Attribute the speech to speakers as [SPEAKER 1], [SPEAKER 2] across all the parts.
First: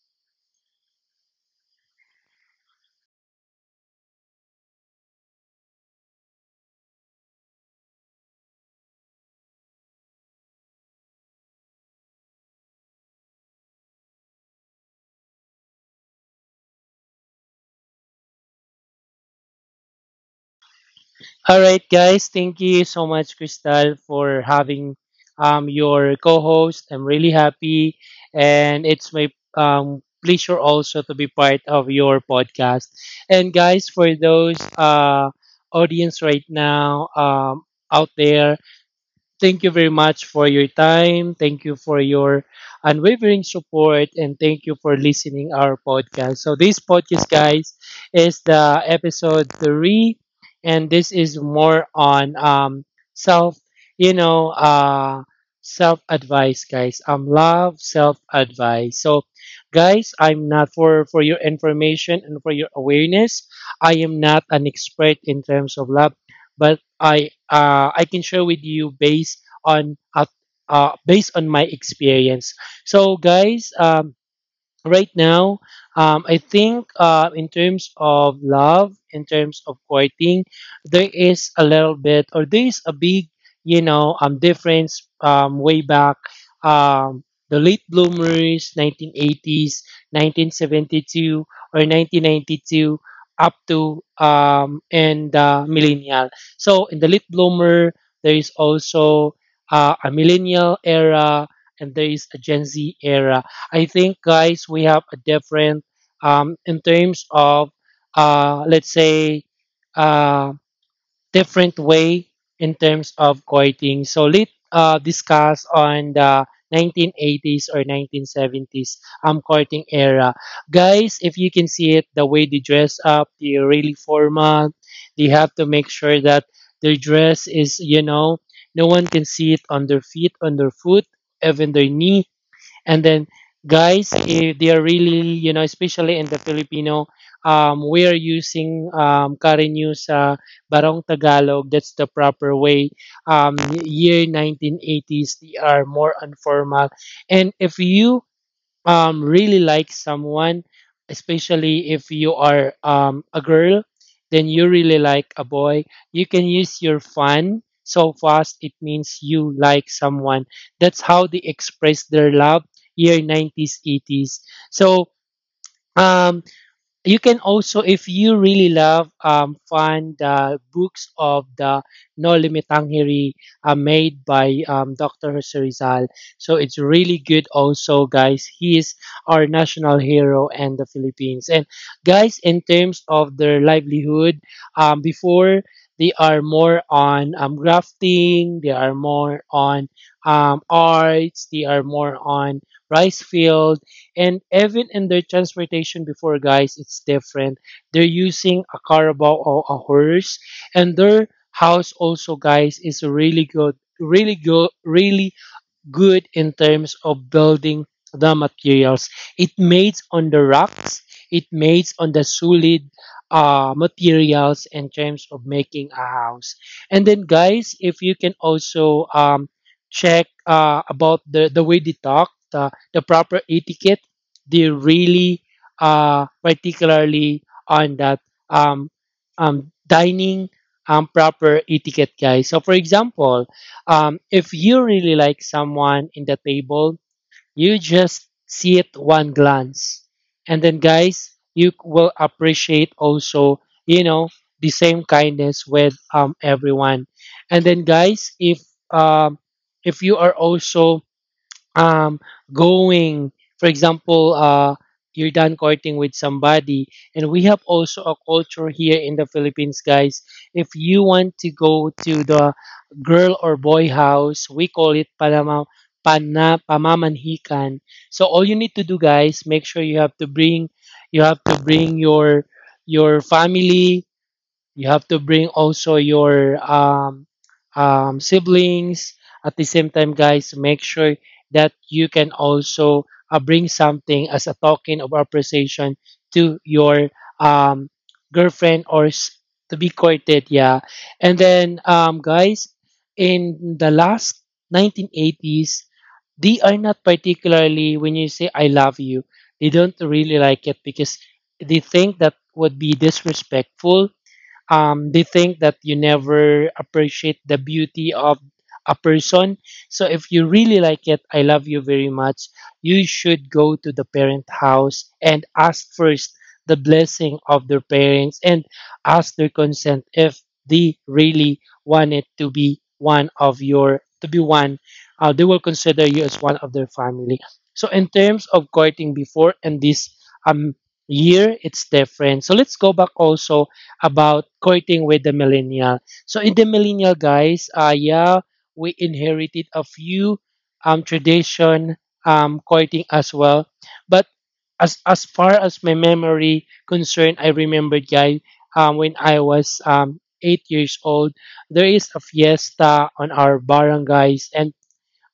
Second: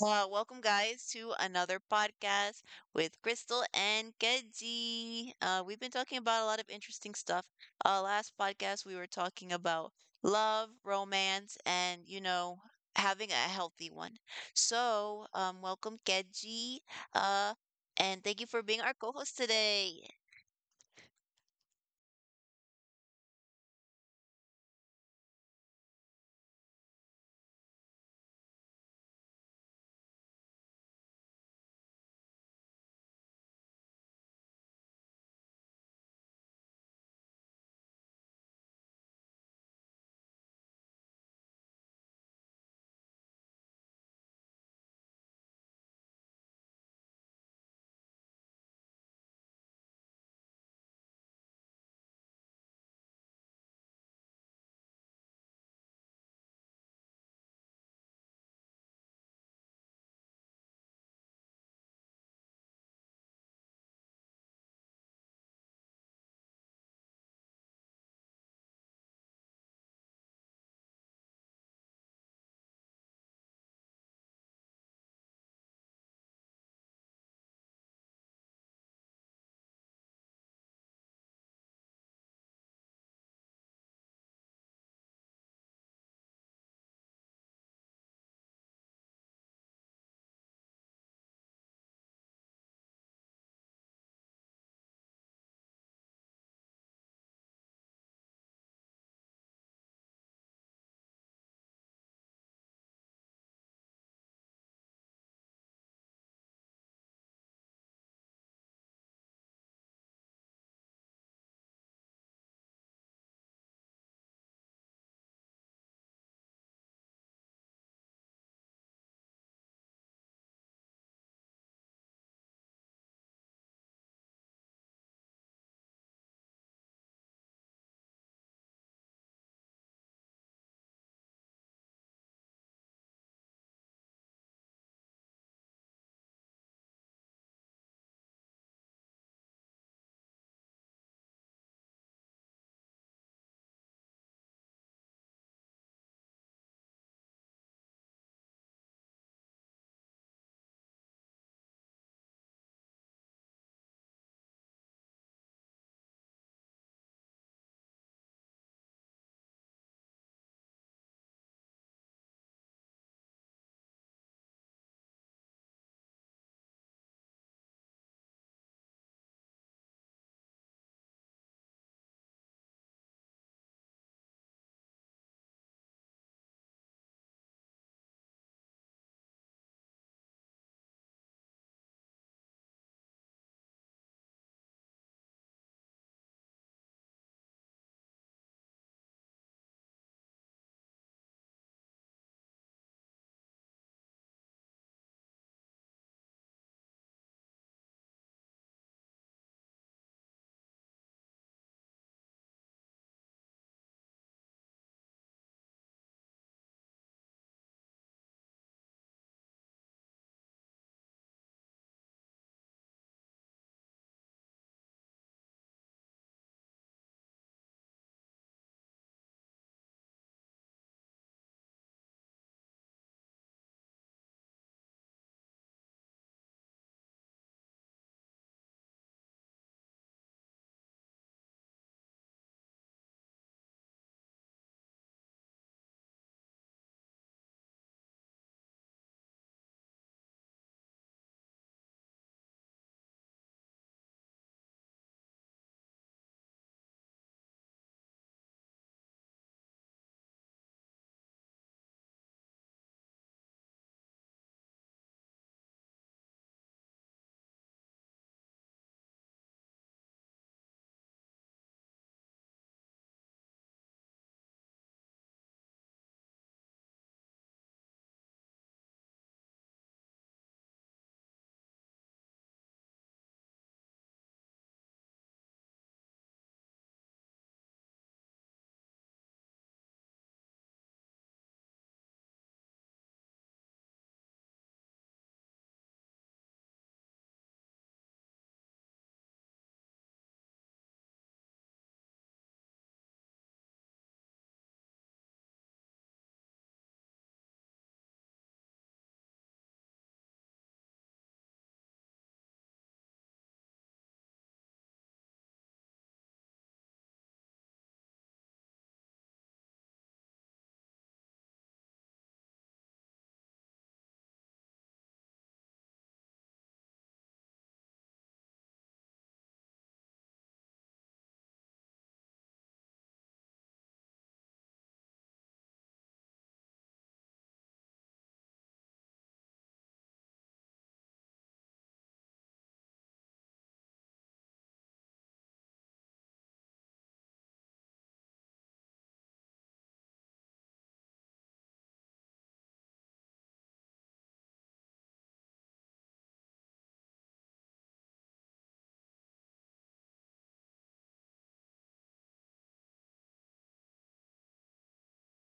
[SPEAKER 1] Welcome, guys, to another podcast with Crystal and Kedzi. We've been talking about a lot of interesting stuff. Last podcast, we were talking about love, romance, and, you know, having a healthy one. So, welcome, Kedzi. Uh, and thank you for being our co host today.
[SPEAKER 2] All right, guys. Thank you so much, Crystal, for having your co-host. I'm really happy, and it's my pleasure also to be part of your podcast. And guys, for those audience right now out there, thank you very much for your time. Thank you for your unwavering support, and thank you for listening our podcast. So this podcast guys is the episode 3, and this is more on self, you know, uh self advice guys. Love self advice. So guys, I'm not for your information and for your awareness, I am not an expert in terms of love, but I can share with you based on based on my experience. So guys, right now, I think in terms of love, in terms of courting, there is a little bit, or there is a big, difference way back. Um, the late bloomers, 1980s, 1972, or 1992, up to and millennial. So in the late bloomer, there is also a millennial era, and there is a Gen Z era. I think, guys, we have a different in terms of let's say uh, different way in terms of courting. So let's discuss on the 1980s or 1970s courting era, guys. If you can see it, the way they dress up, they're really formal. They have to make sure that their dress is, you know, no one can see it on their feet, on their foot, even their knee. And then, guys, if they are really, you know, especially in the Filipino, we are using current news Barong Tagalog. That's the proper way. Um, Year 1980s, they are more informal. And if you really like someone, especially if you are a girl, then you really like a boy, you can use your fan so fast, it means you like someone. That's how they express their love, year 90s, 80s. So um you can also, if you really love, find the books of the no limit tanghiri made by dr Jose Rizal. So it's really good also guys, he is our national hero and the philippines. And guys, in terms of their livelihood, before, they are more on grafting, they are more on arts, they are more on rice fields. And even in their transportation before, guys, it's different. They're using a caravan or a horse, and their house also, guys, is really good, really good, really good in terms of building the materials. It mates on the rocks, it mates on the solid materials in terms of making a house. And then, guys, if you can also check about the way they talk, the proper etiquette, they really particularly on that um, dining proper etiquette, guys. So, for example, if you really like someone in the table, you just see it one glance. And then, guys, you will appreciate also, you know, the same kindness with everyone. And then, guys, um, if you are also um going, for example, you're done courting with somebody, and we have also a culture here in the philippines guys, if you want to go to the girl or boy house, we call it panama, pamamanhikan. So all you need to do guys, make sure you have to bring your family. You have to bring also your siblings. At the same time, guys, make sure that you can also bring something as a token of appreciation to your um, girlfriend or to be courted. Yeah. And then, guys, in the last 1980s, they are not particularly, when you say I love you, they don't really like it because they think that would be disrespectful. They think that you never appreciate the beauty of a person. So if you really like it, I love you very much. You should go to the parent house and ask first the blessing of their parents and ask their consent if they really want it to be one of your to be one. They will consider you as one of their family. So in terms of courting before and this um year, it's different. So let's go back also about courting with the millennial. So in the millennial guys, yeah, we inherited a few tradition, courting as well. But as far as my memory concerned, I remembered guys when I was 8 years old, there is a fiesta on our barangays. And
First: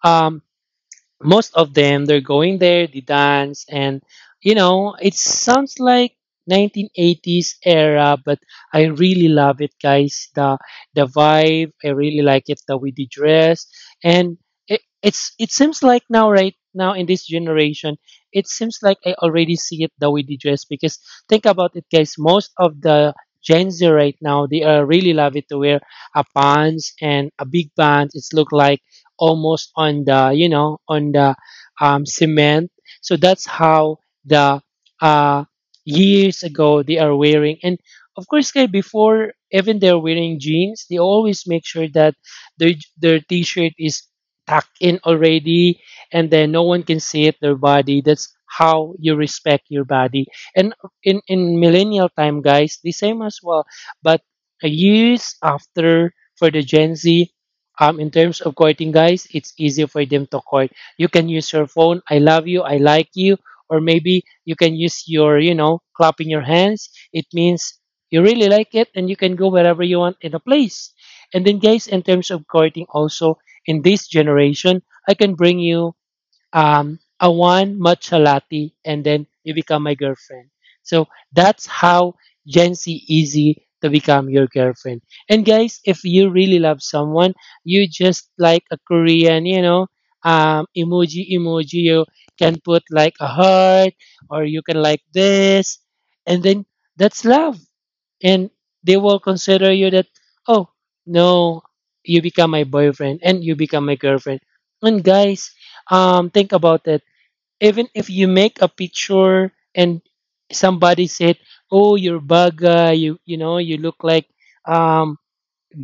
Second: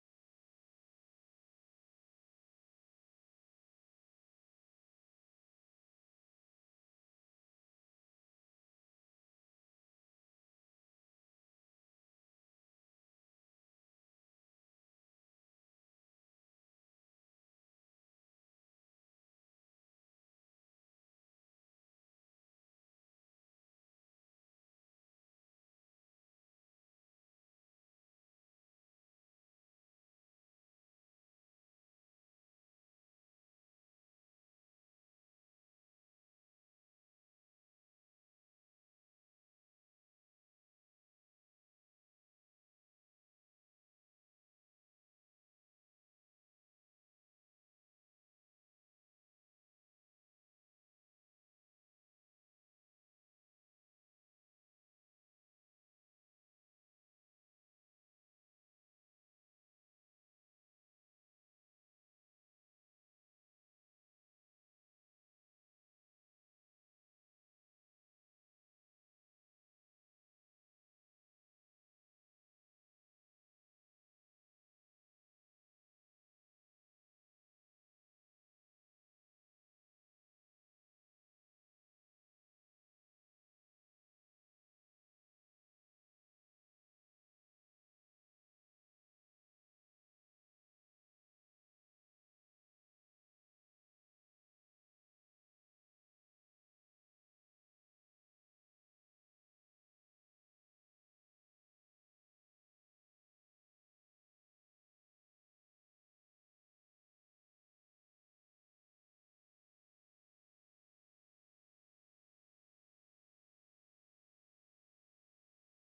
[SPEAKER 2] um most of them they're going there, they dance, and you know it sounds like 1980s era. But I really love it guys, the vibe, I really like it the way they dress. And it seems like now right now in this generation, it seems like I already see it the way they dress. Because think about it guys, most of the gen z right now, they are really love it to wear a pants and a big pants, it's look like almost on the, you know, on the cement. So that's how the uh, years ago they are wearing. And of course guys, before even they're wearing jeans, they always make sure that their their t-shirt is tucked in already, and then no one can see it their body. That's how you respect your body. And in millennial time guys, the same as well. But years after, for the gen z, in terms of courting guys, it's easier for them to court. You can use your phone, I love you, I like you. Or maybe you can use your, you know, clapping your hands, it means you really like it. And you can go wherever you want in a place. And then guys, in terms of courting also, in this generation, I can bring you a one matcha latte, and then you become my girlfriend. So that's how Gen Z easy to become your girlfriend. And guys, if you really love someone, you just like a Korean, you know, emoji. You can put like a heart, or you can like this, and then that's love. And they will consider you that, oh no, you become my boyfriend and you become my girlfriend. And guys, think about it. Even if you make a picture and somebody said, oh you're baga, you know, you look like um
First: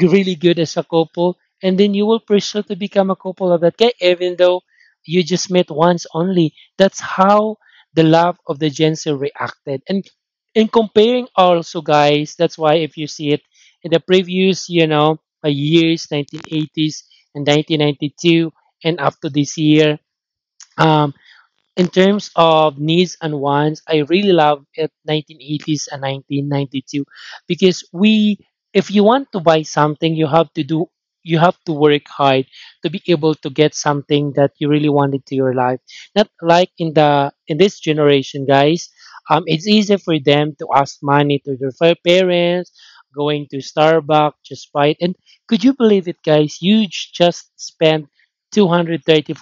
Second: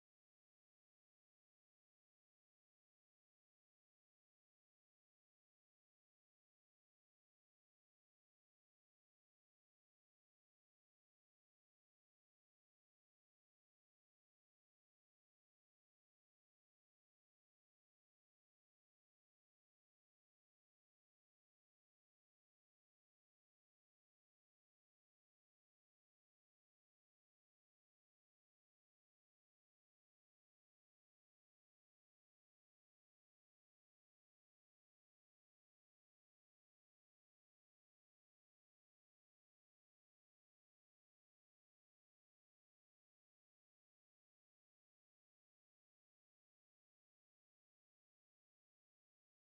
[SPEAKER 2] really good as a couple, and then you will pursue to become a couple of that guy even though you just met once only. That's how the love of the gen Z reacted. And in comparing also guys, that's why if you see it in the previous, you know, years 1980s and 1992 and up to this year. um, In terms of needs and wants, I really love it 1980s and 1992, because we, if you want to buy something, you have to do, you have to work hard to be able to get something that you really wanted to your life. Not like in the in this generation, guys. It's easy for them to ask money to their parents, going to Starbucks, just buy it. And could you believe it, guys? You just spent 230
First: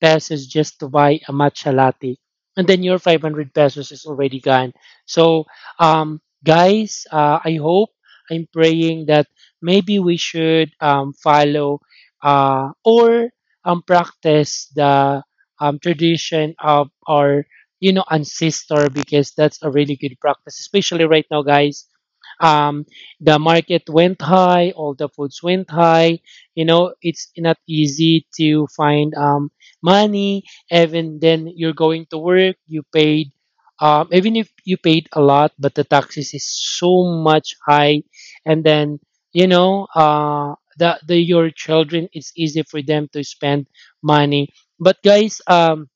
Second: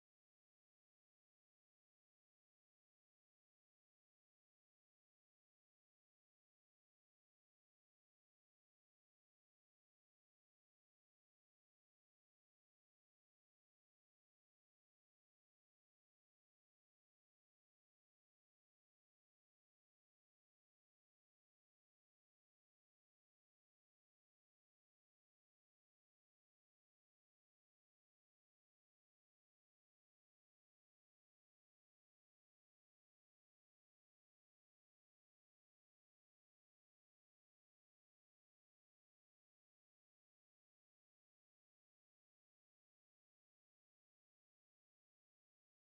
[SPEAKER 2] pesos just to buy a matcha latte. And then your 500 pesos is already gone. So, guys, I hope, I'm praying that maybe we should follow or practice the tradition of our, you know, ancestor, because that's a really good practice especially right now guys. um, the market went high, all the foods went high. You know, it's not easy to find money. Even then, you're going to work, you paid, even if you paid a lot, but the taxes is so much high. And then, you know, the your children, it's easy for them to spend money. But guys,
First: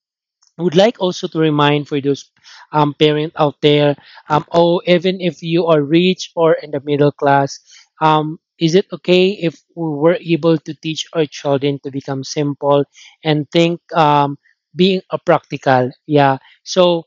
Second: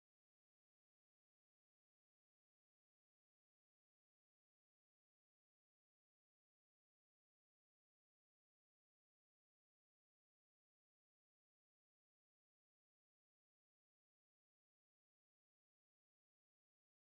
[SPEAKER 2] would like also to remind for those parents out there, oh even if you are rich or in the middle class, is it okay if we were able to teach our children to become simple, and think being a practical, yeah. So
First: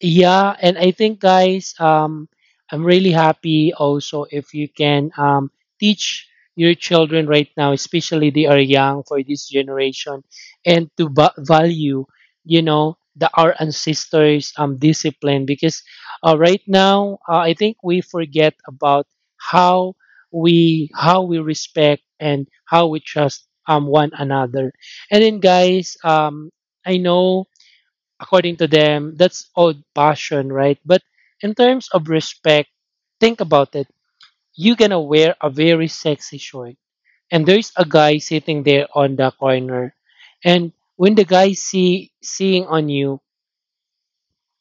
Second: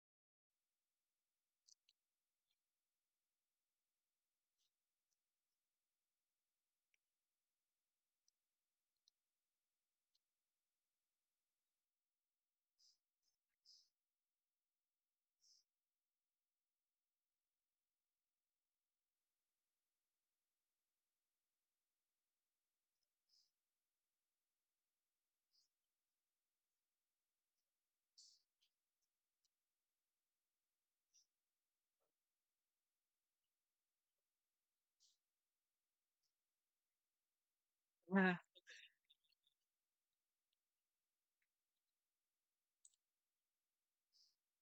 [SPEAKER 2] yeah, and I think guys, I'm really happy also if you can teach your children right now, especially they are young for this generation, and to value, you know, the our ancestors' discipline. Because right now I think we forget about how how we respect and how we trust one another. And then guys, I know according to them, that's old passion, right? But in terms of respect, think about it. You're gonna wear a very sexy shirt, and there's a guy sitting there on the corner, and when the guy seeing on you,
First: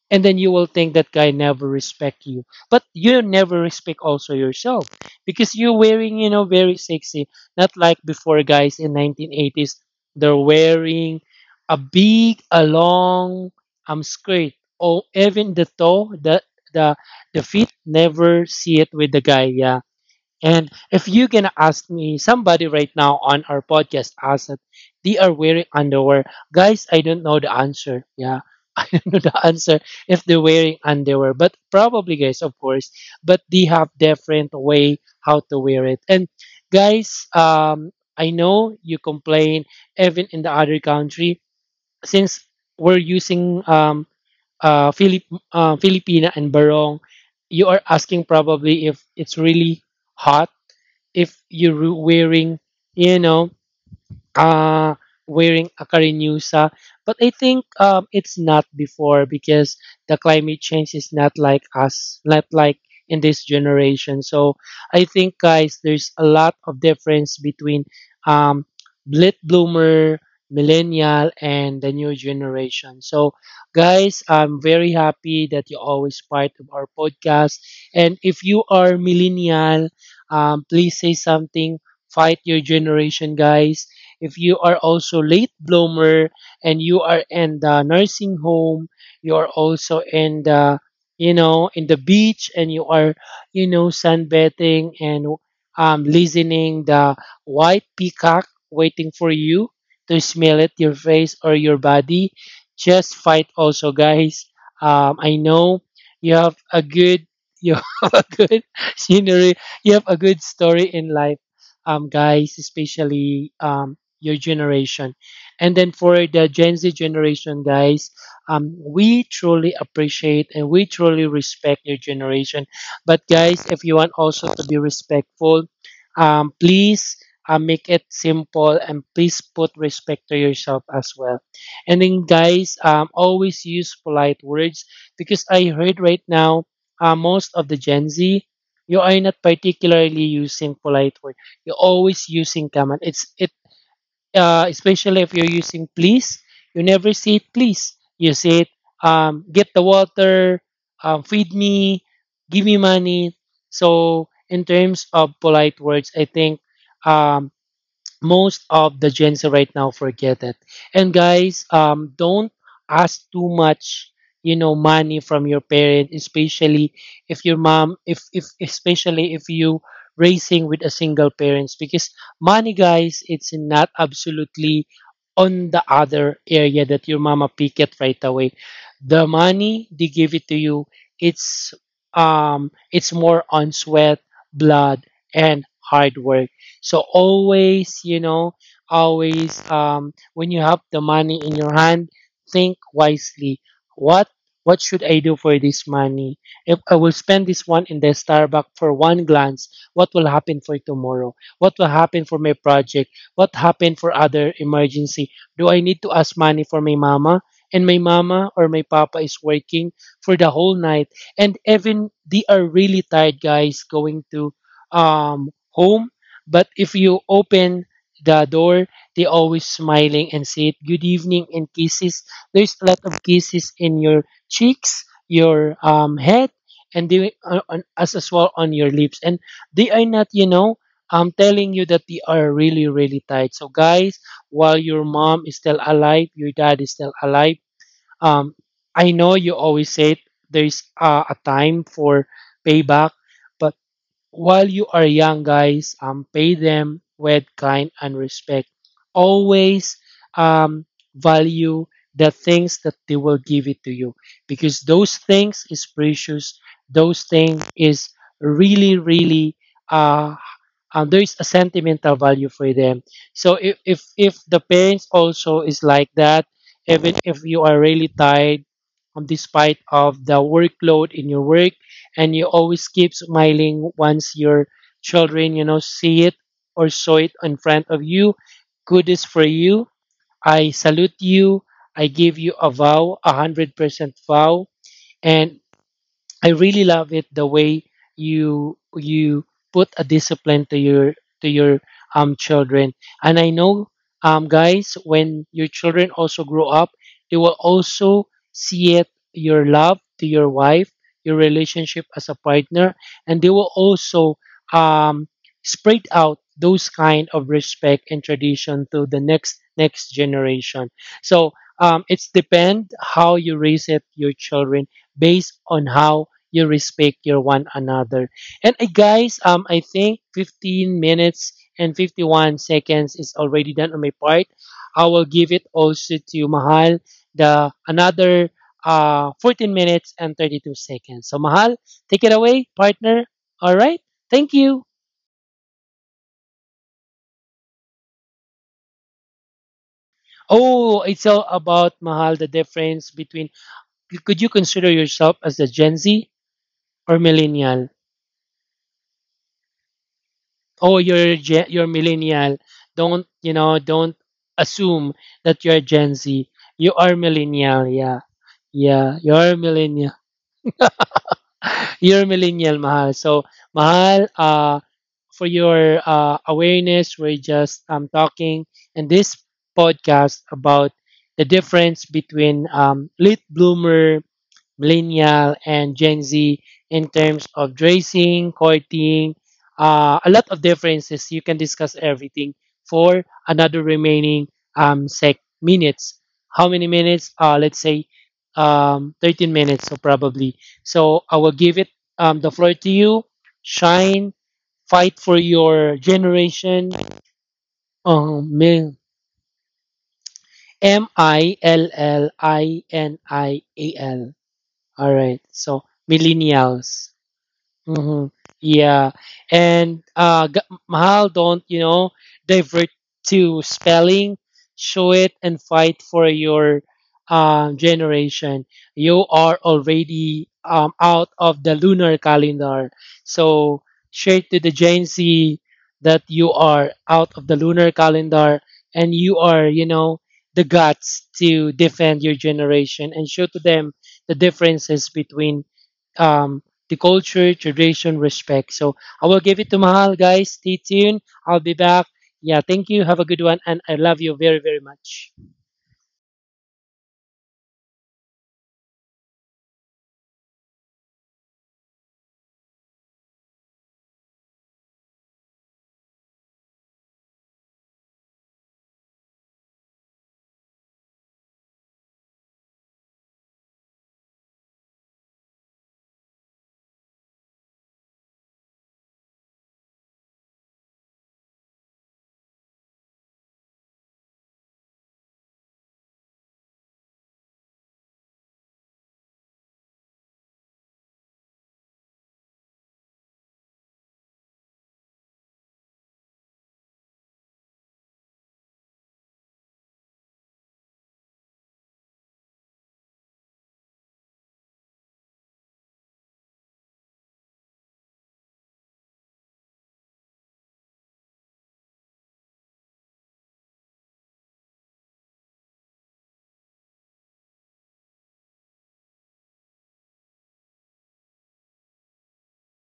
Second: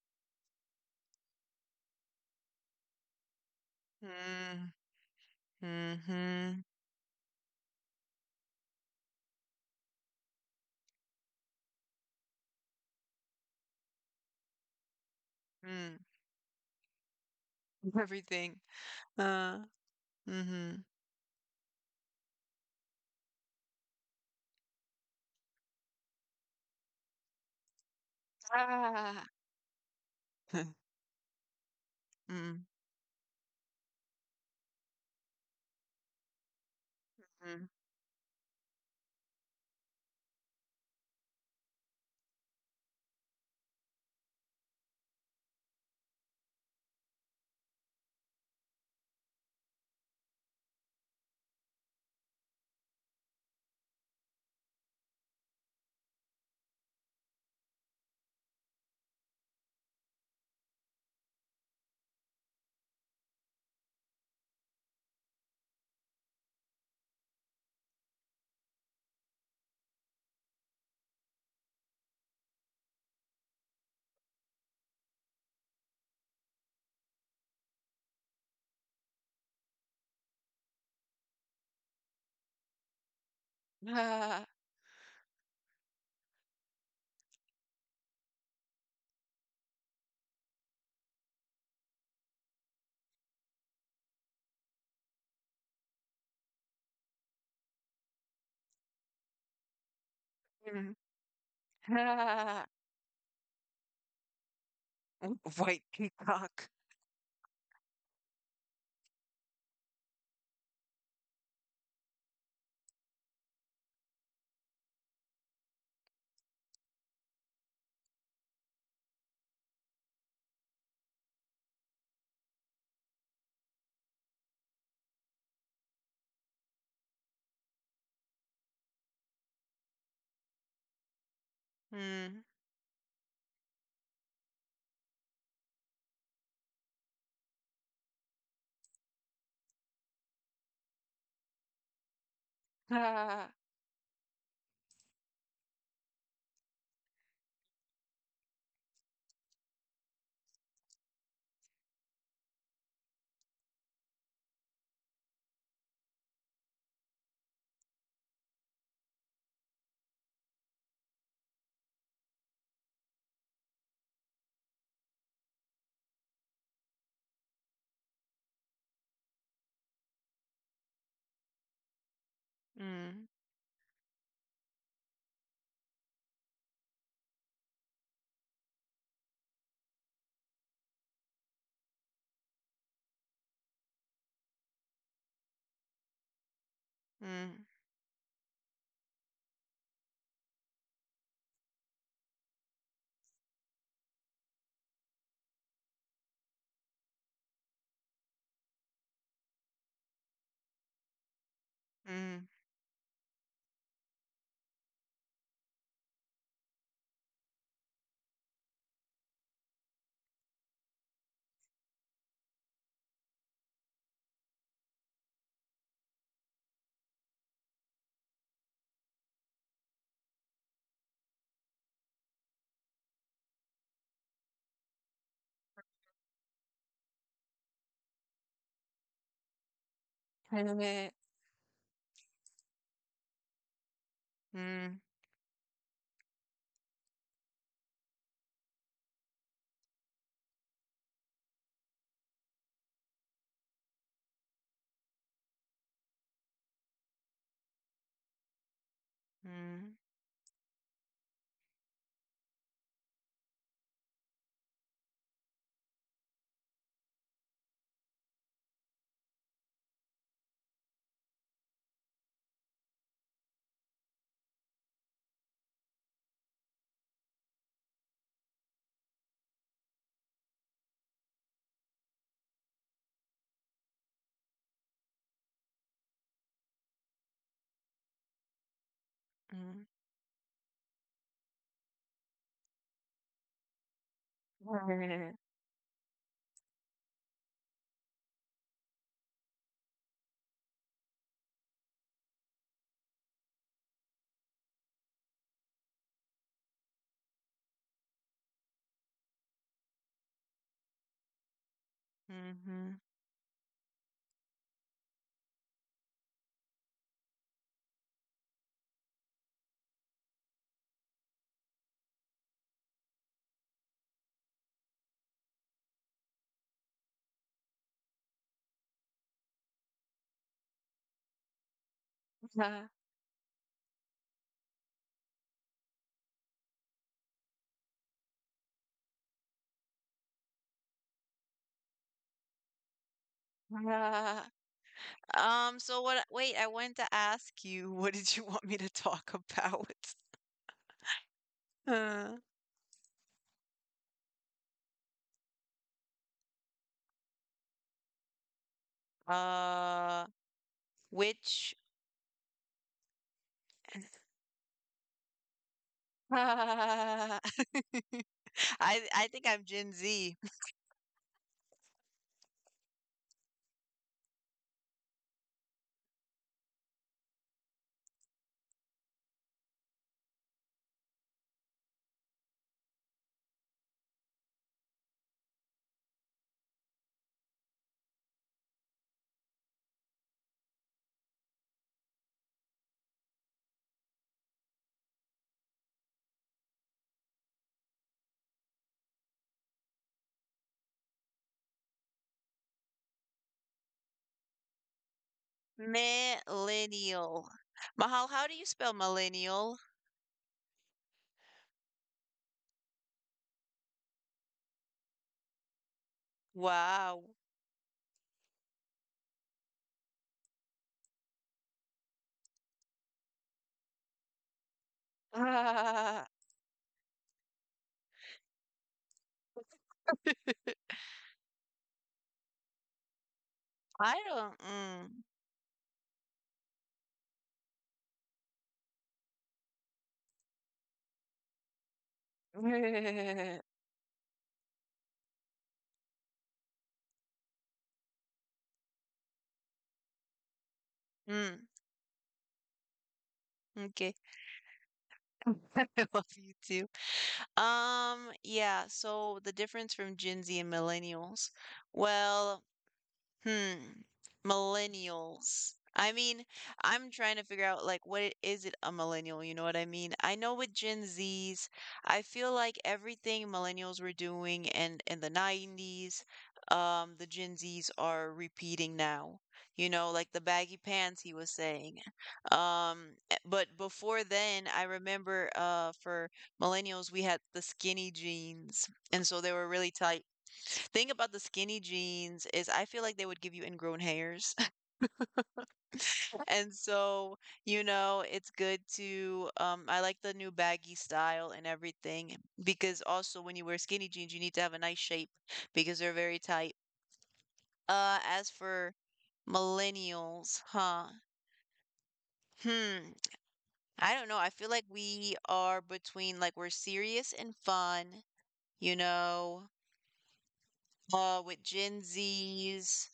[SPEAKER 2] and then you will think that guy never respect you, but you never respect also yourself because you're
[SPEAKER 1] Mm-hmm.
[SPEAKER 2] wearing, you know
[SPEAKER 1] Mm-hmm.
[SPEAKER 2] very sexy not like before, guys, in 1980s. They're wearing a big a long skirt, or even the the feet never see it with the guy.
[SPEAKER 1] Uh,
[SPEAKER 2] Yeah. And
[SPEAKER 1] mm-hmm.
[SPEAKER 2] if you're gonna ask me, somebody right now on our podcast asked that they are wearing underwear. Guys, I don't know the answer. Yeah, I don't know
[SPEAKER 1] Ah.
[SPEAKER 2] the answer if they're wearing underwear, but probably, guys,
[SPEAKER 1] Mm-hmm.
[SPEAKER 2] of course. But they have different way how to wear it. And guys, I know you complain even in the other country since we're using Filip Filipina and Barong. You are asking probably if it's really hot if you're wearing, you know, uh, wearing a akarinyusa. But I think, it's not before, because the climate change is not like us, not like in this generation. So I think, guys, there's a lot of difference between um, late bloomer, millennial, and the new generation. So, guys, I'm very happy that you're always part of our podcast. And if you are millennial, please say something. Fight your generation, guys, if
[SPEAKER 1] Ah.
[SPEAKER 2] you are also late bloomer and you are in the nursing home, you are also in the, you know, in the beach, and you are, you know, sunbathing and, listening the white peacock waiting for you to smell it your face or your body.
[SPEAKER 1] Ah,
[SPEAKER 2] Just fight also, guys. I
[SPEAKER 1] White
[SPEAKER 2] know you have
[SPEAKER 1] peacock.
[SPEAKER 2] a good you have a good scenery. You have a good story in life, guys. Especially, your generation. And then for the Gen Z generation, guys, we truly appreciate and we truly respect your generation. But guys, if you want also to be respectful, please make it simple and please put respect to yourself as well. And then,
[SPEAKER 1] Mm.
[SPEAKER 2] guys, always use polite words, because I heard right now, most of the Gen Z. You are not particularly using polite words. You're always using command. It's
[SPEAKER 1] Ah.
[SPEAKER 2] it Especially if you're using please, you never say it please. You say it, get the water, feed me, give me money. So in terms of polite words, I think, um, most of the gens right now forget it. And guys, don't ask too much, you know, money from your parent, especially if your mom, if especially if you raising with a single parents, because money, guys,
[SPEAKER 1] Mm.
[SPEAKER 2] it's not absolutely on the other area that your mama pick it right away. The money they give it to you, it's, it's more on sweat, blood, and hard work. So
[SPEAKER 1] Mm.
[SPEAKER 2] always, you know, always, when you have the money in your hand, think wisely. What what should I do for this money? If I will spend this one in the Starbucks for one glance, what will happen for tomorrow? What will happen for
[SPEAKER 1] Mm.
[SPEAKER 2] my project? What happened for other emergency? Do I need to ask money for my mama? And my mama or my papa is working for the whole night. And even they are really tired, guys, going to home. But if you open the door, they always smiling and say good evening and kisses. There's a lot of kisses in your cheeks, your, head, and they, on, as well on your lips. And they are not, you know,
[SPEAKER 1] Mm.
[SPEAKER 2] I'm telling you that they are really, really tight. So guys, while
[SPEAKER 1] Mm.
[SPEAKER 2] your mom is still alive, your dad is still alive. Um, I know you always say it, there's, a time for payback, but. While you are young, guys, pay them with kind and respect.
[SPEAKER 1] Mm.
[SPEAKER 2] Always, um, value the things that they will give it to you, because those things is precious. Those things is really, really, uh, there is a sentimental value for them. So if the pains also is like that, even if you are really tired, despite of the workload in your work, and you always keep smiling once your children, you know, see it or saw it in front of you, good is for
[SPEAKER 1] Mm.
[SPEAKER 2] you. I salute you. I give you a vow, 100% vow,
[SPEAKER 1] Mm.
[SPEAKER 2] and I really love it the way you put a discipline to your children. And I know, guys, when your children also grow up, they will also see it your love to your wife, your relationship as a
[SPEAKER 1] Mhm.
[SPEAKER 2] partner, and they will also um spread out those kind of respect and tradition to the next generation. So, it's depend how you raise it your children based on how you respect your one another. And guys, I think 15 minutes and 51
[SPEAKER 1] Ah,
[SPEAKER 2] seconds is already done on my part. I will give it also to Mahal the another 14 minutes and 32 seconds. So Mahal, take it away, partner. All right,
[SPEAKER 1] ah.
[SPEAKER 2] thank you.
[SPEAKER 1] So what wait, I wanted to ask you, what did you want me to talk about?
[SPEAKER 2] Oh, it's all about
[SPEAKER 1] Uh,
[SPEAKER 2] Mahal the difference between. Could you consider yourself as a Gen Z or millennial?
[SPEAKER 1] uh,
[SPEAKER 2] Oh, you're a
[SPEAKER 1] which
[SPEAKER 2] you're millennial. Don't you know, don't assume that you're Gen Z. You are
[SPEAKER 1] ah,
[SPEAKER 2] millennial. Yeah.
[SPEAKER 1] I
[SPEAKER 2] Yeah,
[SPEAKER 1] think I'm
[SPEAKER 2] you're
[SPEAKER 1] Gen
[SPEAKER 2] millennial.
[SPEAKER 1] Z.
[SPEAKER 2] You're millennial, Mahal. So Mahal, for your awareness, we're just, talking in this podcast about the difference between, late bloomer, millennial, and Gen Z, in terms of dressing, courting, a lot of differences. You can discuss everything for another remaining, sec minutes. How many minutes? Let's say, 13 minutes, so probably. So I will give it, the floor to you. Shine, fight for your generation.
[SPEAKER 1] Millennial. Mahal, how do
[SPEAKER 2] Um,
[SPEAKER 1] you spell
[SPEAKER 2] mil-
[SPEAKER 1] millennial?
[SPEAKER 2] MILLINIAL. All right. So
[SPEAKER 1] Wow.
[SPEAKER 2] millennials. Hmm. Yeah, and Mahal, don't you know, divert to spelling, show it, and fight
[SPEAKER 1] Ah.
[SPEAKER 2] for your, generation. You are already, out of the lunar calendar, so
[SPEAKER 1] I Claro.
[SPEAKER 2] share to the Gen
[SPEAKER 1] Mm.
[SPEAKER 2] Z that you are out of the lunar calendar, and you are, you know, the guts to defend your generation and show to them the differences between, um, the culture, tradition, respect. So I will give it to Mahal, guys. Stay tuned.
[SPEAKER 1] Mm,
[SPEAKER 2] I'll be back. Yeah, thank you. Have a good one, and I
[SPEAKER 1] okay.
[SPEAKER 2] love you very, very much.
[SPEAKER 1] I love you too. Yeah, so the difference from Gen Z and millennials. Well, Hmm, millennials. I mean, I'm trying to figure out like what it is it a millennial, you know what I mean? I know with Gen Zs, I feel like everything millennials were doing and in the 90s, the Gen Zs are repeating now. You know, like the baggy pants he was saying. But before then, I remember for millennials we had the skinny jeans, and so they were really tight. Thing about the skinny jeans is I feel like they would give you ingrown hairs. And so, you know, it's good to I like the new baggy style and everything because also when you wear skinny jeans, you need to have a nice shape because they're very tight. As for millennials, huh? Hmm. I don't know. I feel like we are between like we're serious and fun, you know, with Gen Zs.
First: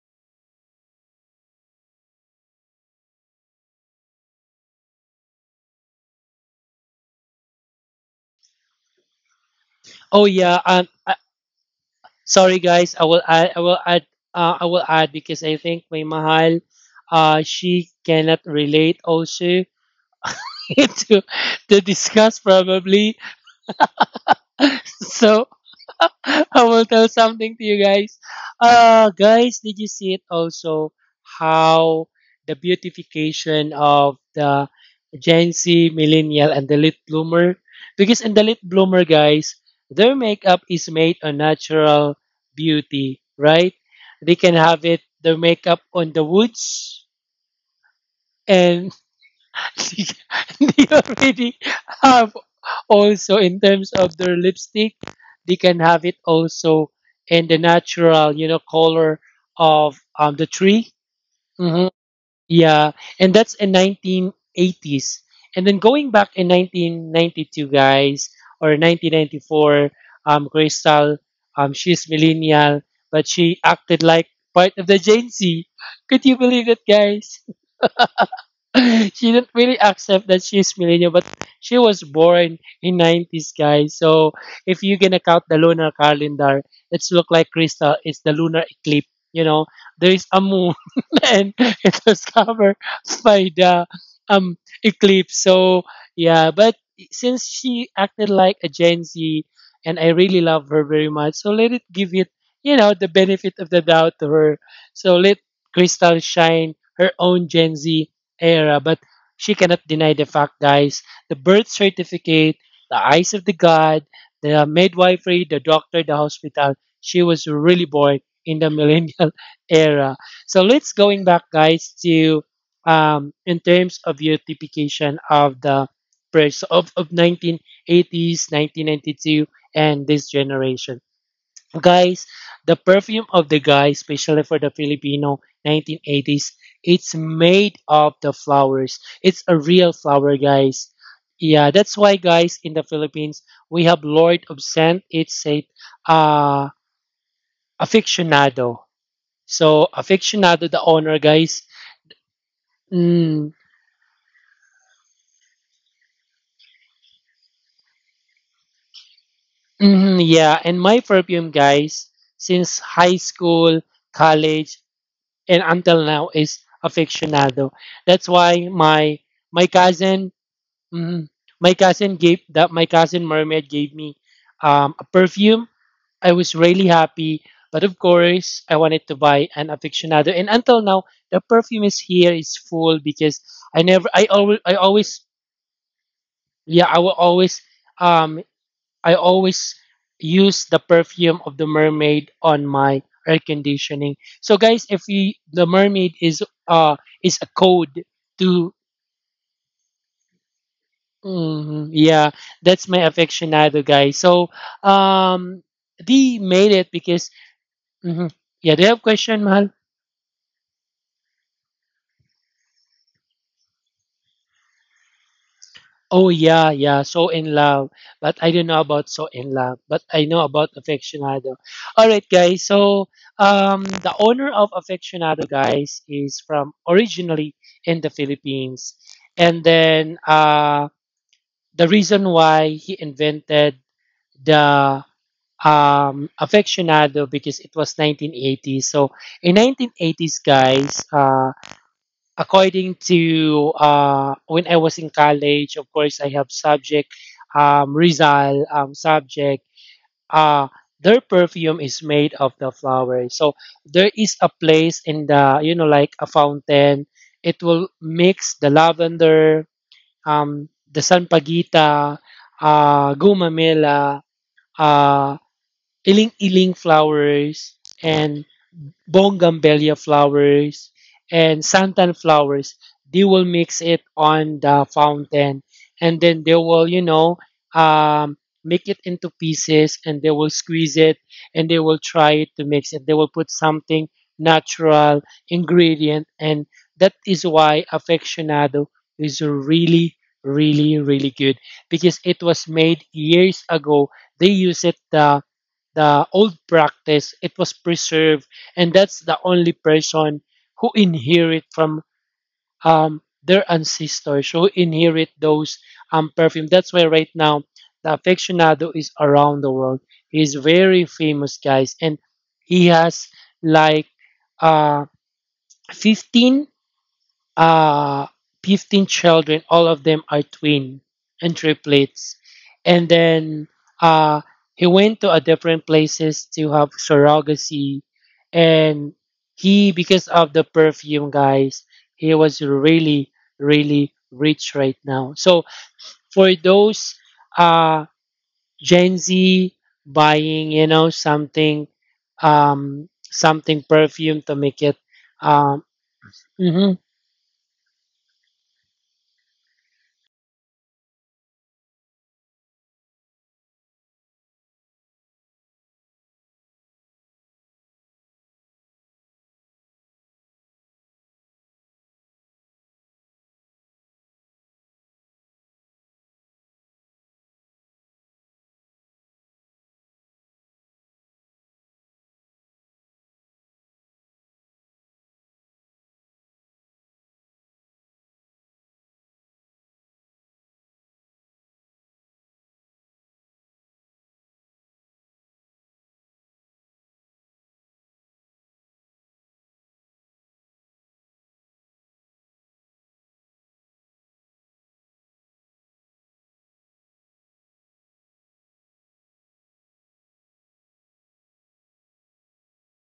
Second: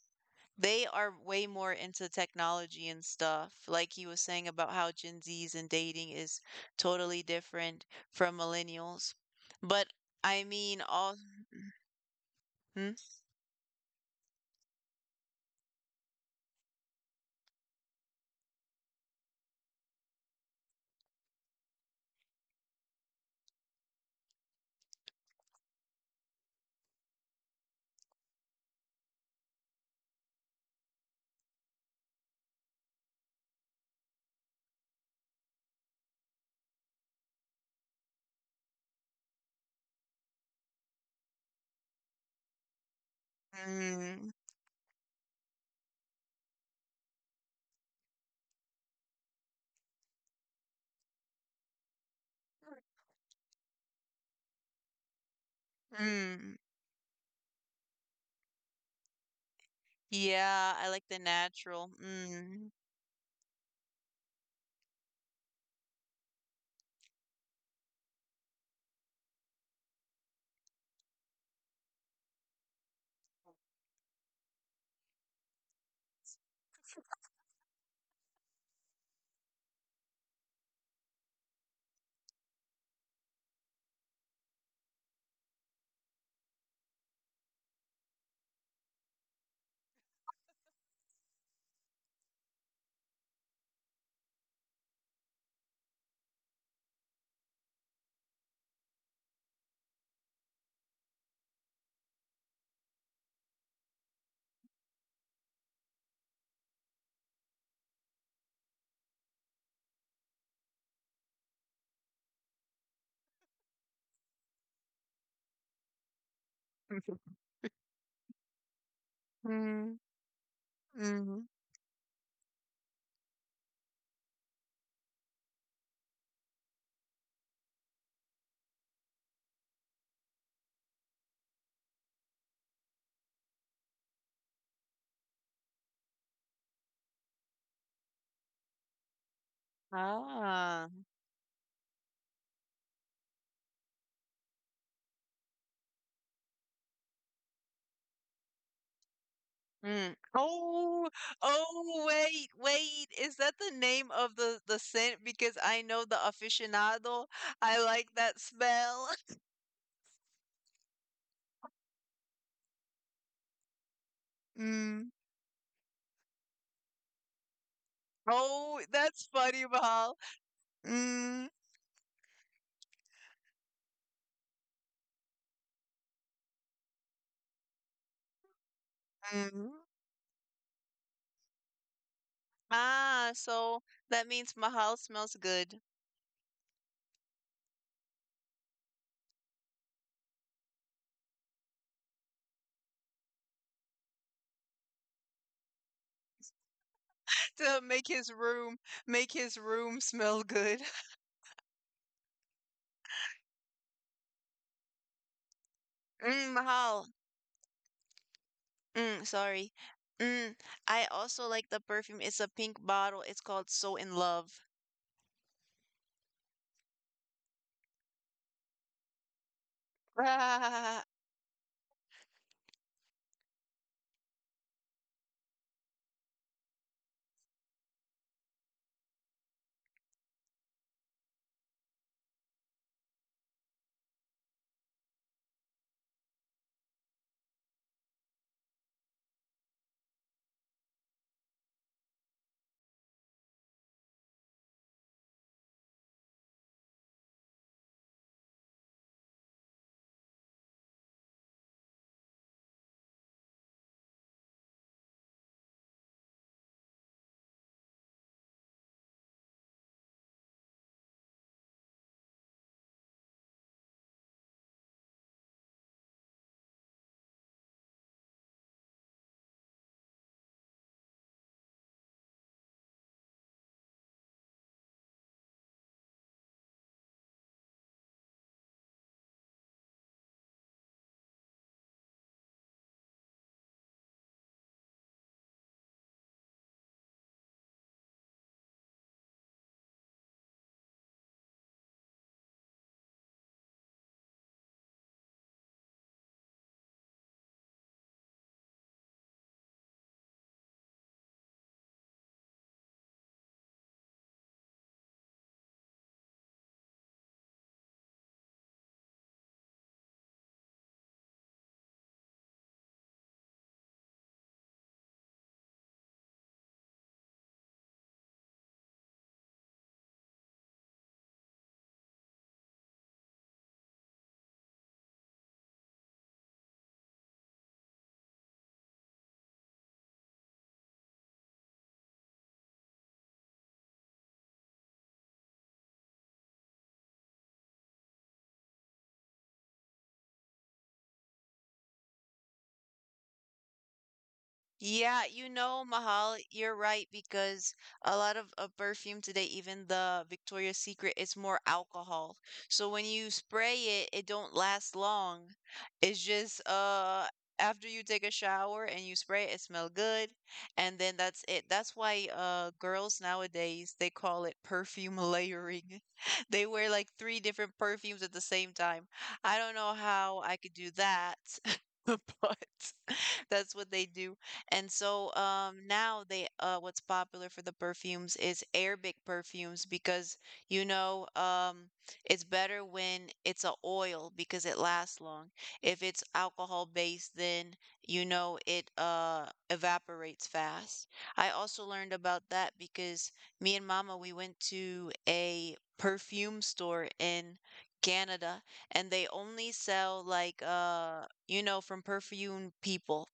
[SPEAKER 1] They are way more into technology and stuff. Like he was saying about how Gen Zs and dating is totally different from millennials. But
[SPEAKER 2] Oh
[SPEAKER 1] I
[SPEAKER 2] yeah,
[SPEAKER 1] mean, all.
[SPEAKER 2] sorry
[SPEAKER 1] Hmm?
[SPEAKER 2] guys, I will add, because I think my Mahal, she cannot relate also to to discuss probably. So I will tell something to you guys. Guys, did you see it also how the beautification of the Gen Z, millennial, and the late bloomer? Because in the late bloomer, guys, their makeup is made on natural beauty, right?
[SPEAKER 1] Mm,
[SPEAKER 2] They can have it their makeup on the woods, and they already have, also in terms of their lipstick they can have it
[SPEAKER 1] mm.
[SPEAKER 2] also in the natural, you know, color of, the
[SPEAKER 1] Yeah, I
[SPEAKER 2] tree.
[SPEAKER 1] like the natural.
[SPEAKER 2] Hmm.
[SPEAKER 1] Mm.
[SPEAKER 2] Yeah. And that's in 1980s, and then going back in 1992, guys, or 1994, crystal, she's millennial, but she acted like part of the Gen Z. Could you believe it, guys? She didn't really accept that she's millennial, but she was born in 90s, guys. So if you're gonna count the lunar calendar, it's look like Crystal. It's the lunar eclipse. You know, there is a moon, and it was covered by the um eclipse. So yeah, but since she acted like a Gen Z, and I really love her very much, so let it give it, you know, the benefit of the doubt to her. So let Crystal shine her own Gen Z era, but she cannot deny the fact, guys. The birth certificate, the eyes of the God, the midwifery, the doctor, the hospital. She was really born in the millennial
[SPEAKER 1] Mm,
[SPEAKER 2] era. So let's going
[SPEAKER 1] mm.
[SPEAKER 2] back, guys, to, in terms of your typification of the pers- of 1980s, 1992, and this generation. Guys, the perfume of the guy, especially for the Filipino 1980s, it's made of the flowers. It's a real flower,
[SPEAKER 1] Ah,
[SPEAKER 2] guys.
[SPEAKER 1] mm.
[SPEAKER 2] Yeah, that's why, guys, in the Philippines, we have Lord of Scent. It's a, uh, aficionado. So, aficionado, the
[SPEAKER 1] Oh,
[SPEAKER 2] owner, guys.
[SPEAKER 1] oh, wait, wait. Is that
[SPEAKER 2] Mm,
[SPEAKER 1] the name of the scent? Because I know the aficionado. I like that smell.
[SPEAKER 2] mhm, yeah, and my perfume, guys, since high school, college,
[SPEAKER 1] Mm.
[SPEAKER 2] and until now is aficionado. That's why
[SPEAKER 1] Oh, that's
[SPEAKER 2] my
[SPEAKER 1] funny,
[SPEAKER 2] my
[SPEAKER 1] Mahal.
[SPEAKER 2] cousin. Mm,
[SPEAKER 1] Mm,
[SPEAKER 2] my cousin gave that, my cousin mermaid gave me, a perfume. I was really happy, but of course I wanted to buy
[SPEAKER 1] mm.
[SPEAKER 2] an aficionado, and until now the perfume is here is full,
[SPEAKER 1] Ah,
[SPEAKER 2] because
[SPEAKER 1] so
[SPEAKER 2] I never
[SPEAKER 1] that
[SPEAKER 2] I
[SPEAKER 1] means
[SPEAKER 2] always I
[SPEAKER 1] Mahal
[SPEAKER 2] always.
[SPEAKER 1] smells good.
[SPEAKER 2] Yeah, I will always, um I always use the perfume of the mermaid on my air conditioning. So guys, if we, the mermaid is, uh is a
[SPEAKER 1] To
[SPEAKER 2] code to.
[SPEAKER 1] make his room smell good.
[SPEAKER 2] Mm, yeah, that's my aficionado guy. So, um they
[SPEAKER 1] Mm,
[SPEAKER 2] made it
[SPEAKER 1] Mahal.
[SPEAKER 2] because. Mhm. Yeah, do you have
[SPEAKER 1] Mm,
[SPEAKER 2] question,
[SPEAKER 1] sorry.
[SPEAKER 2] Mahal?
[SPEAKER 1] Mm, I also like the perfume. It's a pink bottle. It's called So in Love.
[SPEAKER 2] Oh yeah, yeah. So in love, but I don't know about so in love, but I know about aficionado. All right, guys. The owner of aficionado, guys, is from originally in the Philippines, and then the reason why he invented the aficionado because it was 1980s. So in 1980s, guys, according to when I was in college, of course, I have subject Rizal subject. Uh, their perfume is made of the flowers. So there is a place in the like a fountain. It will mix the lavender, the sanpagita, gumamela, uh, iling-iling flowers, and bougainvillea flowers, and santan flowers. They will mix it on the fountain, and then they will, um, make it into pieces, and they will squeeze it, and they will try to mix it. They will put something natural ingredient, and that is why aficionado is really, really, really good because it was made years ago. They use it the old practice. It was preserved, and that's the only person who inherit from their ancestors, who inherit those perfume. That's why right now the aficionado is around the world. He's very famous, guys, and he has like uh, 15 uh 15 children. All of them are twin and triplets, and then uh he went to a different places to have surrogacy, and he, because of the perfume, guys, he was really, really rich right now. So for those uh gen z buying something, something perfume to make it
[SPEAKER 1] Yeah, you know,
[SPEAKER 2] um
[SPEAKER 1] Mahal, you're right
[SPEAKER 2] mhm.
[SPEAKER 1] because a lot of perfume today, even the Victoria's Secret, it's more alcohol. So when you spray it, it don't last long. It's just after you take a shower and you spray it, it smell good, and then that's it. That's why girls nowadays they call it perfume layering. They wear like three different perfumes at the same time. I don't know how I could do that, but that's what they do. And so Now they what's popular for the perfumes is Arabic perfumes because you know it's better when it's a oil because it lasts long. If it's alcohol based, then you know it evaporates fast. I also learned about that because me and Mama we went to a perfume store in Canada, and they only sell like you know from perfume people,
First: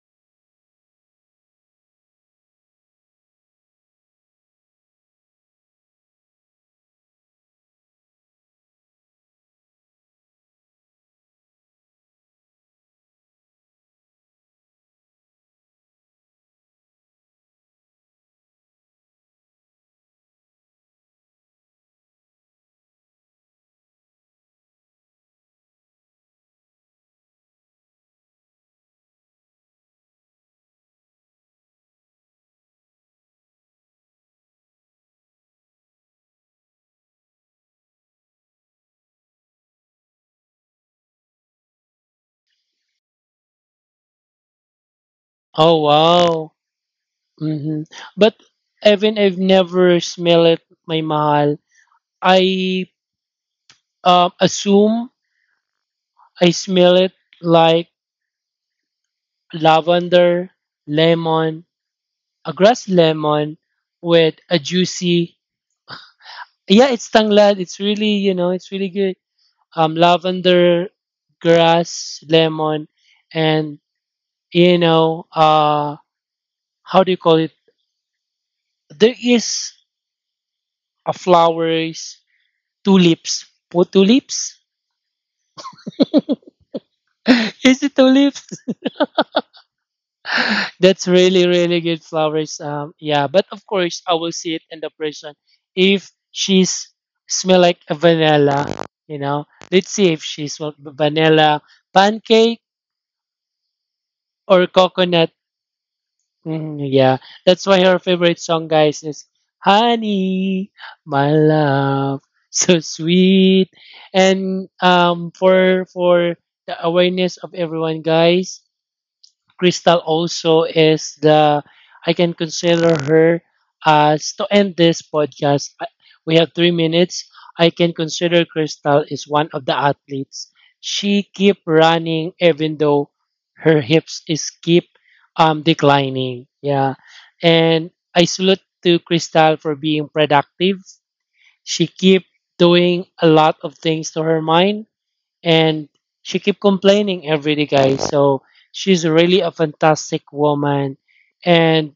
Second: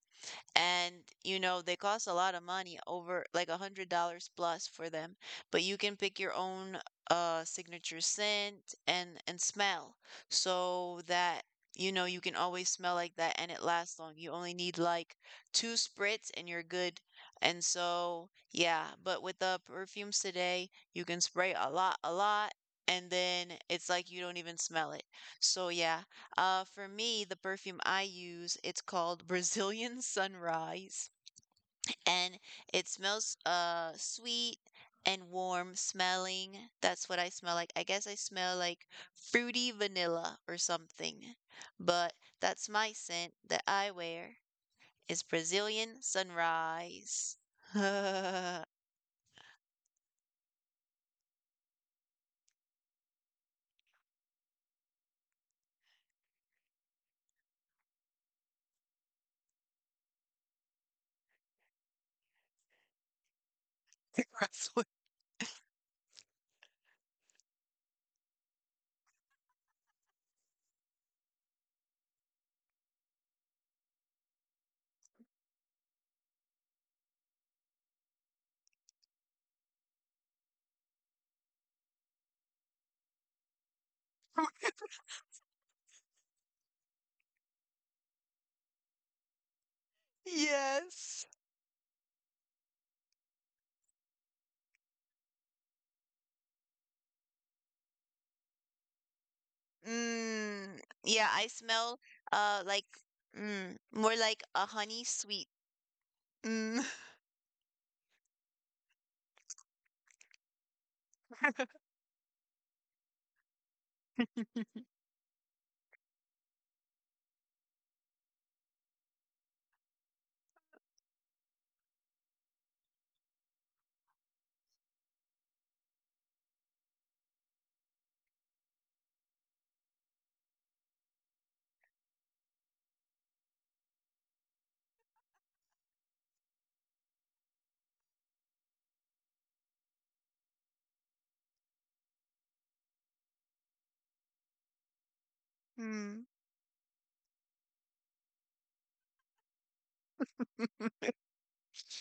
[SPEAKER 1] and you know they cost a lot of money over like $100 plus for them. But you can pick your own signature scent and smell, so that you know you can always smell like that and it lasts long. You only need like two spritz and you're good. And so yeah, but with the perfumes today you can spray a lot, and then it's like you don't even smell it. So yeah, for me, the perfume I use, it's called Brazilian Sunrise, and it smells sweet and warm smelling. That's what I smell like. I guess I smell like fruity vanilla or something. But that's my scent that I wear is
[SPEAKER 2] Oh
[SPEAKER 1] Brazilian
[SPEAKER 2] wow.
[SPEAKER 1] Sunrise.
[SPEAKER 2] hmm but even I've never smell it, my mahal. I assume I smell it like lavender, lemon, a grass lemon with a juicy. Yeah, it's tanglad. It's really, it's really good. Lavender, grass, lemon, and you know, uh, how do you call it? There is a flowers, tulips, po tulips. Is it tulips? That's
[SPEAKER 1] Yes.
[SPEAKER 2] really, really good flowers. Yeah, but of course, I will see it in the person if she's smell like a vanilla. You know, let's see if she smell
[SPEAKER 1] Mm, yeah, I
[SPEAKER 2] vanilla
[SPEAKER 1] smell
[SPEAKER 2] pancake
[SPEAKER 1] like more like a
[SPEAKER 2] or
[SPEAKER 1] honey
[SPEAKER 2] coconut.
[SPEAKER 1] sweet.
[SPEAKER 2] Mm,
[SPEAKER 1] Mm.
[SPEAKER 2] yeah, that's why her favorite song, guys, is "Honey, My Love." So sweet, and for the awareness of everyone, guys, Crystal also is the— I can consider her as— To end this podcast, I- we have 3 minutes. I can consider Crystal is one of the athletes. She keep running even though her hips is keep declining. Yeah, and I salute to Crystal for being productive. She keep doing a lot of things to her mind, and
[SPEAKER 1] Hmm.
[SPEAKER 2] she keep complaining every day, guys. So she's really a fantastic woman, and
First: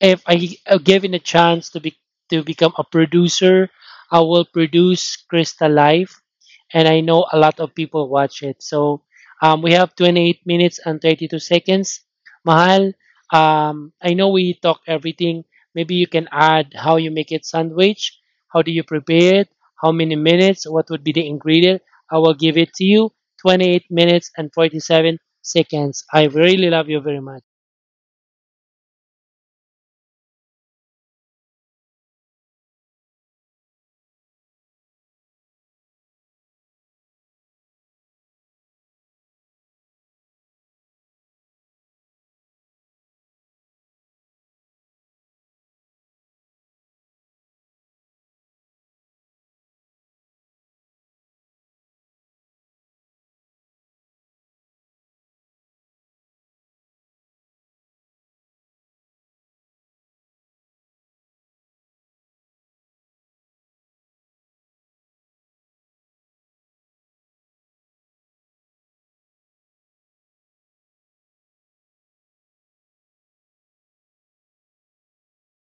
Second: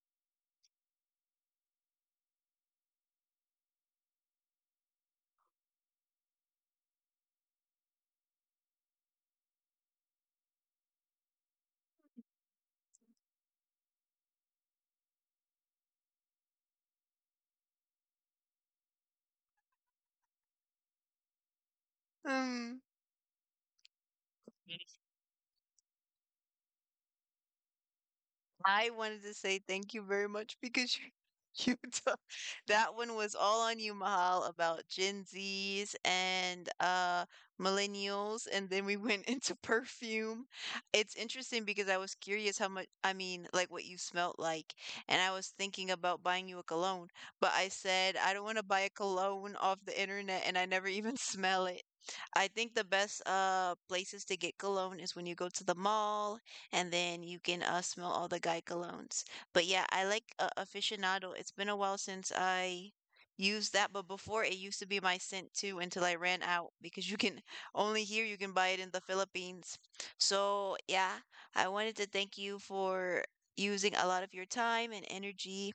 [SPEAKER 2] if I, given a chance to be— to become a producer, I will produce Crystal life, and I know a lot of people watch it. So we have 28 minutes and 32 seconds. Mahal, I know we talk everything. Maybe you can add how you make it sandwich, how do you prepare it, how many minutes, what would be the ingredient. I will give it
[SPEAKER 1] Um,
[SPEAKER 2] to you. 28 minutes and 47 seconds. I really love you very much.
[SPEAKER 1] I wanted to say thank you very much because you, you took that one was all on you, Mahal, about Gen Zs and millennials, and then we went into perfume. It's interesting because I was curious how much, I mean, like what you smelt like, and I was thinking about buying you a cologne, but I said I don't want to buy a cologne off the internet and I never even smell it. I think the best places to get cologne is when you go to the mall, and then you can smell all the guy colognes. But yeah, I like aficionado. It's been a while since I used that, but before it used to be my scent too until I ran out because you can only here you can buy it in the Philippines. So yeah, I wanted to thank you for using a lot of your time and energy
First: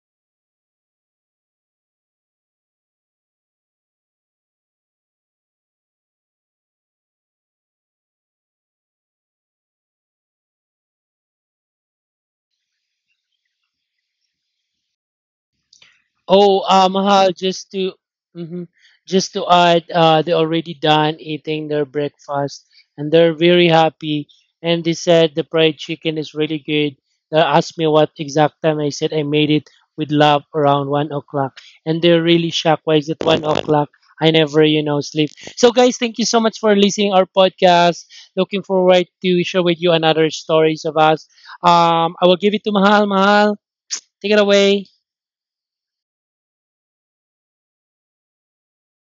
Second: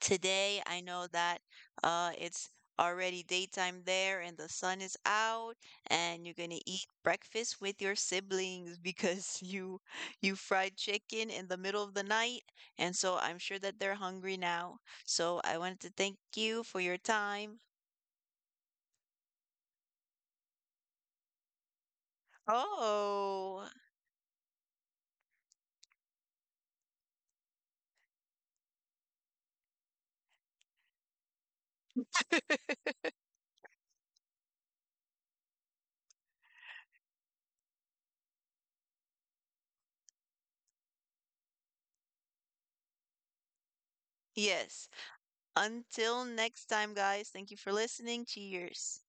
[SPEAKER 1] today. I know that it's already daytime there and the sun is out, and you're gonna eat breakfast with your siblings because you fried chicken in the middle of the night, and so I'm sure that they're hungry now. So I wanted to thank
[SPEAKER 2] Oh,
[SPEAKER 1] you for your
[SPEAKER 2] um, uh,
[SPEAKER 1] time.
[SPEAKER 2] just to mhm, just to add, they already done eating their breakfast, and they're
[SPEAKER 1] Oh,
[SPEAKER 2] very happy. And they said the fried chicken is really good. They asked me what exact time. I said I made it with love around 1 o'clock, and they're really shocked. Why is it 1 o'clock? I never, sleep. So, guys, thank you so much for listening our podcast. Looking forward to share with you another stories of us. I will give it to Mahal. Mahal, take it
[SPEAKER 1] yes,
[SPEAKER 2] away.
[SPEAKER 1] until next time guys, thank you for listening. Cheers.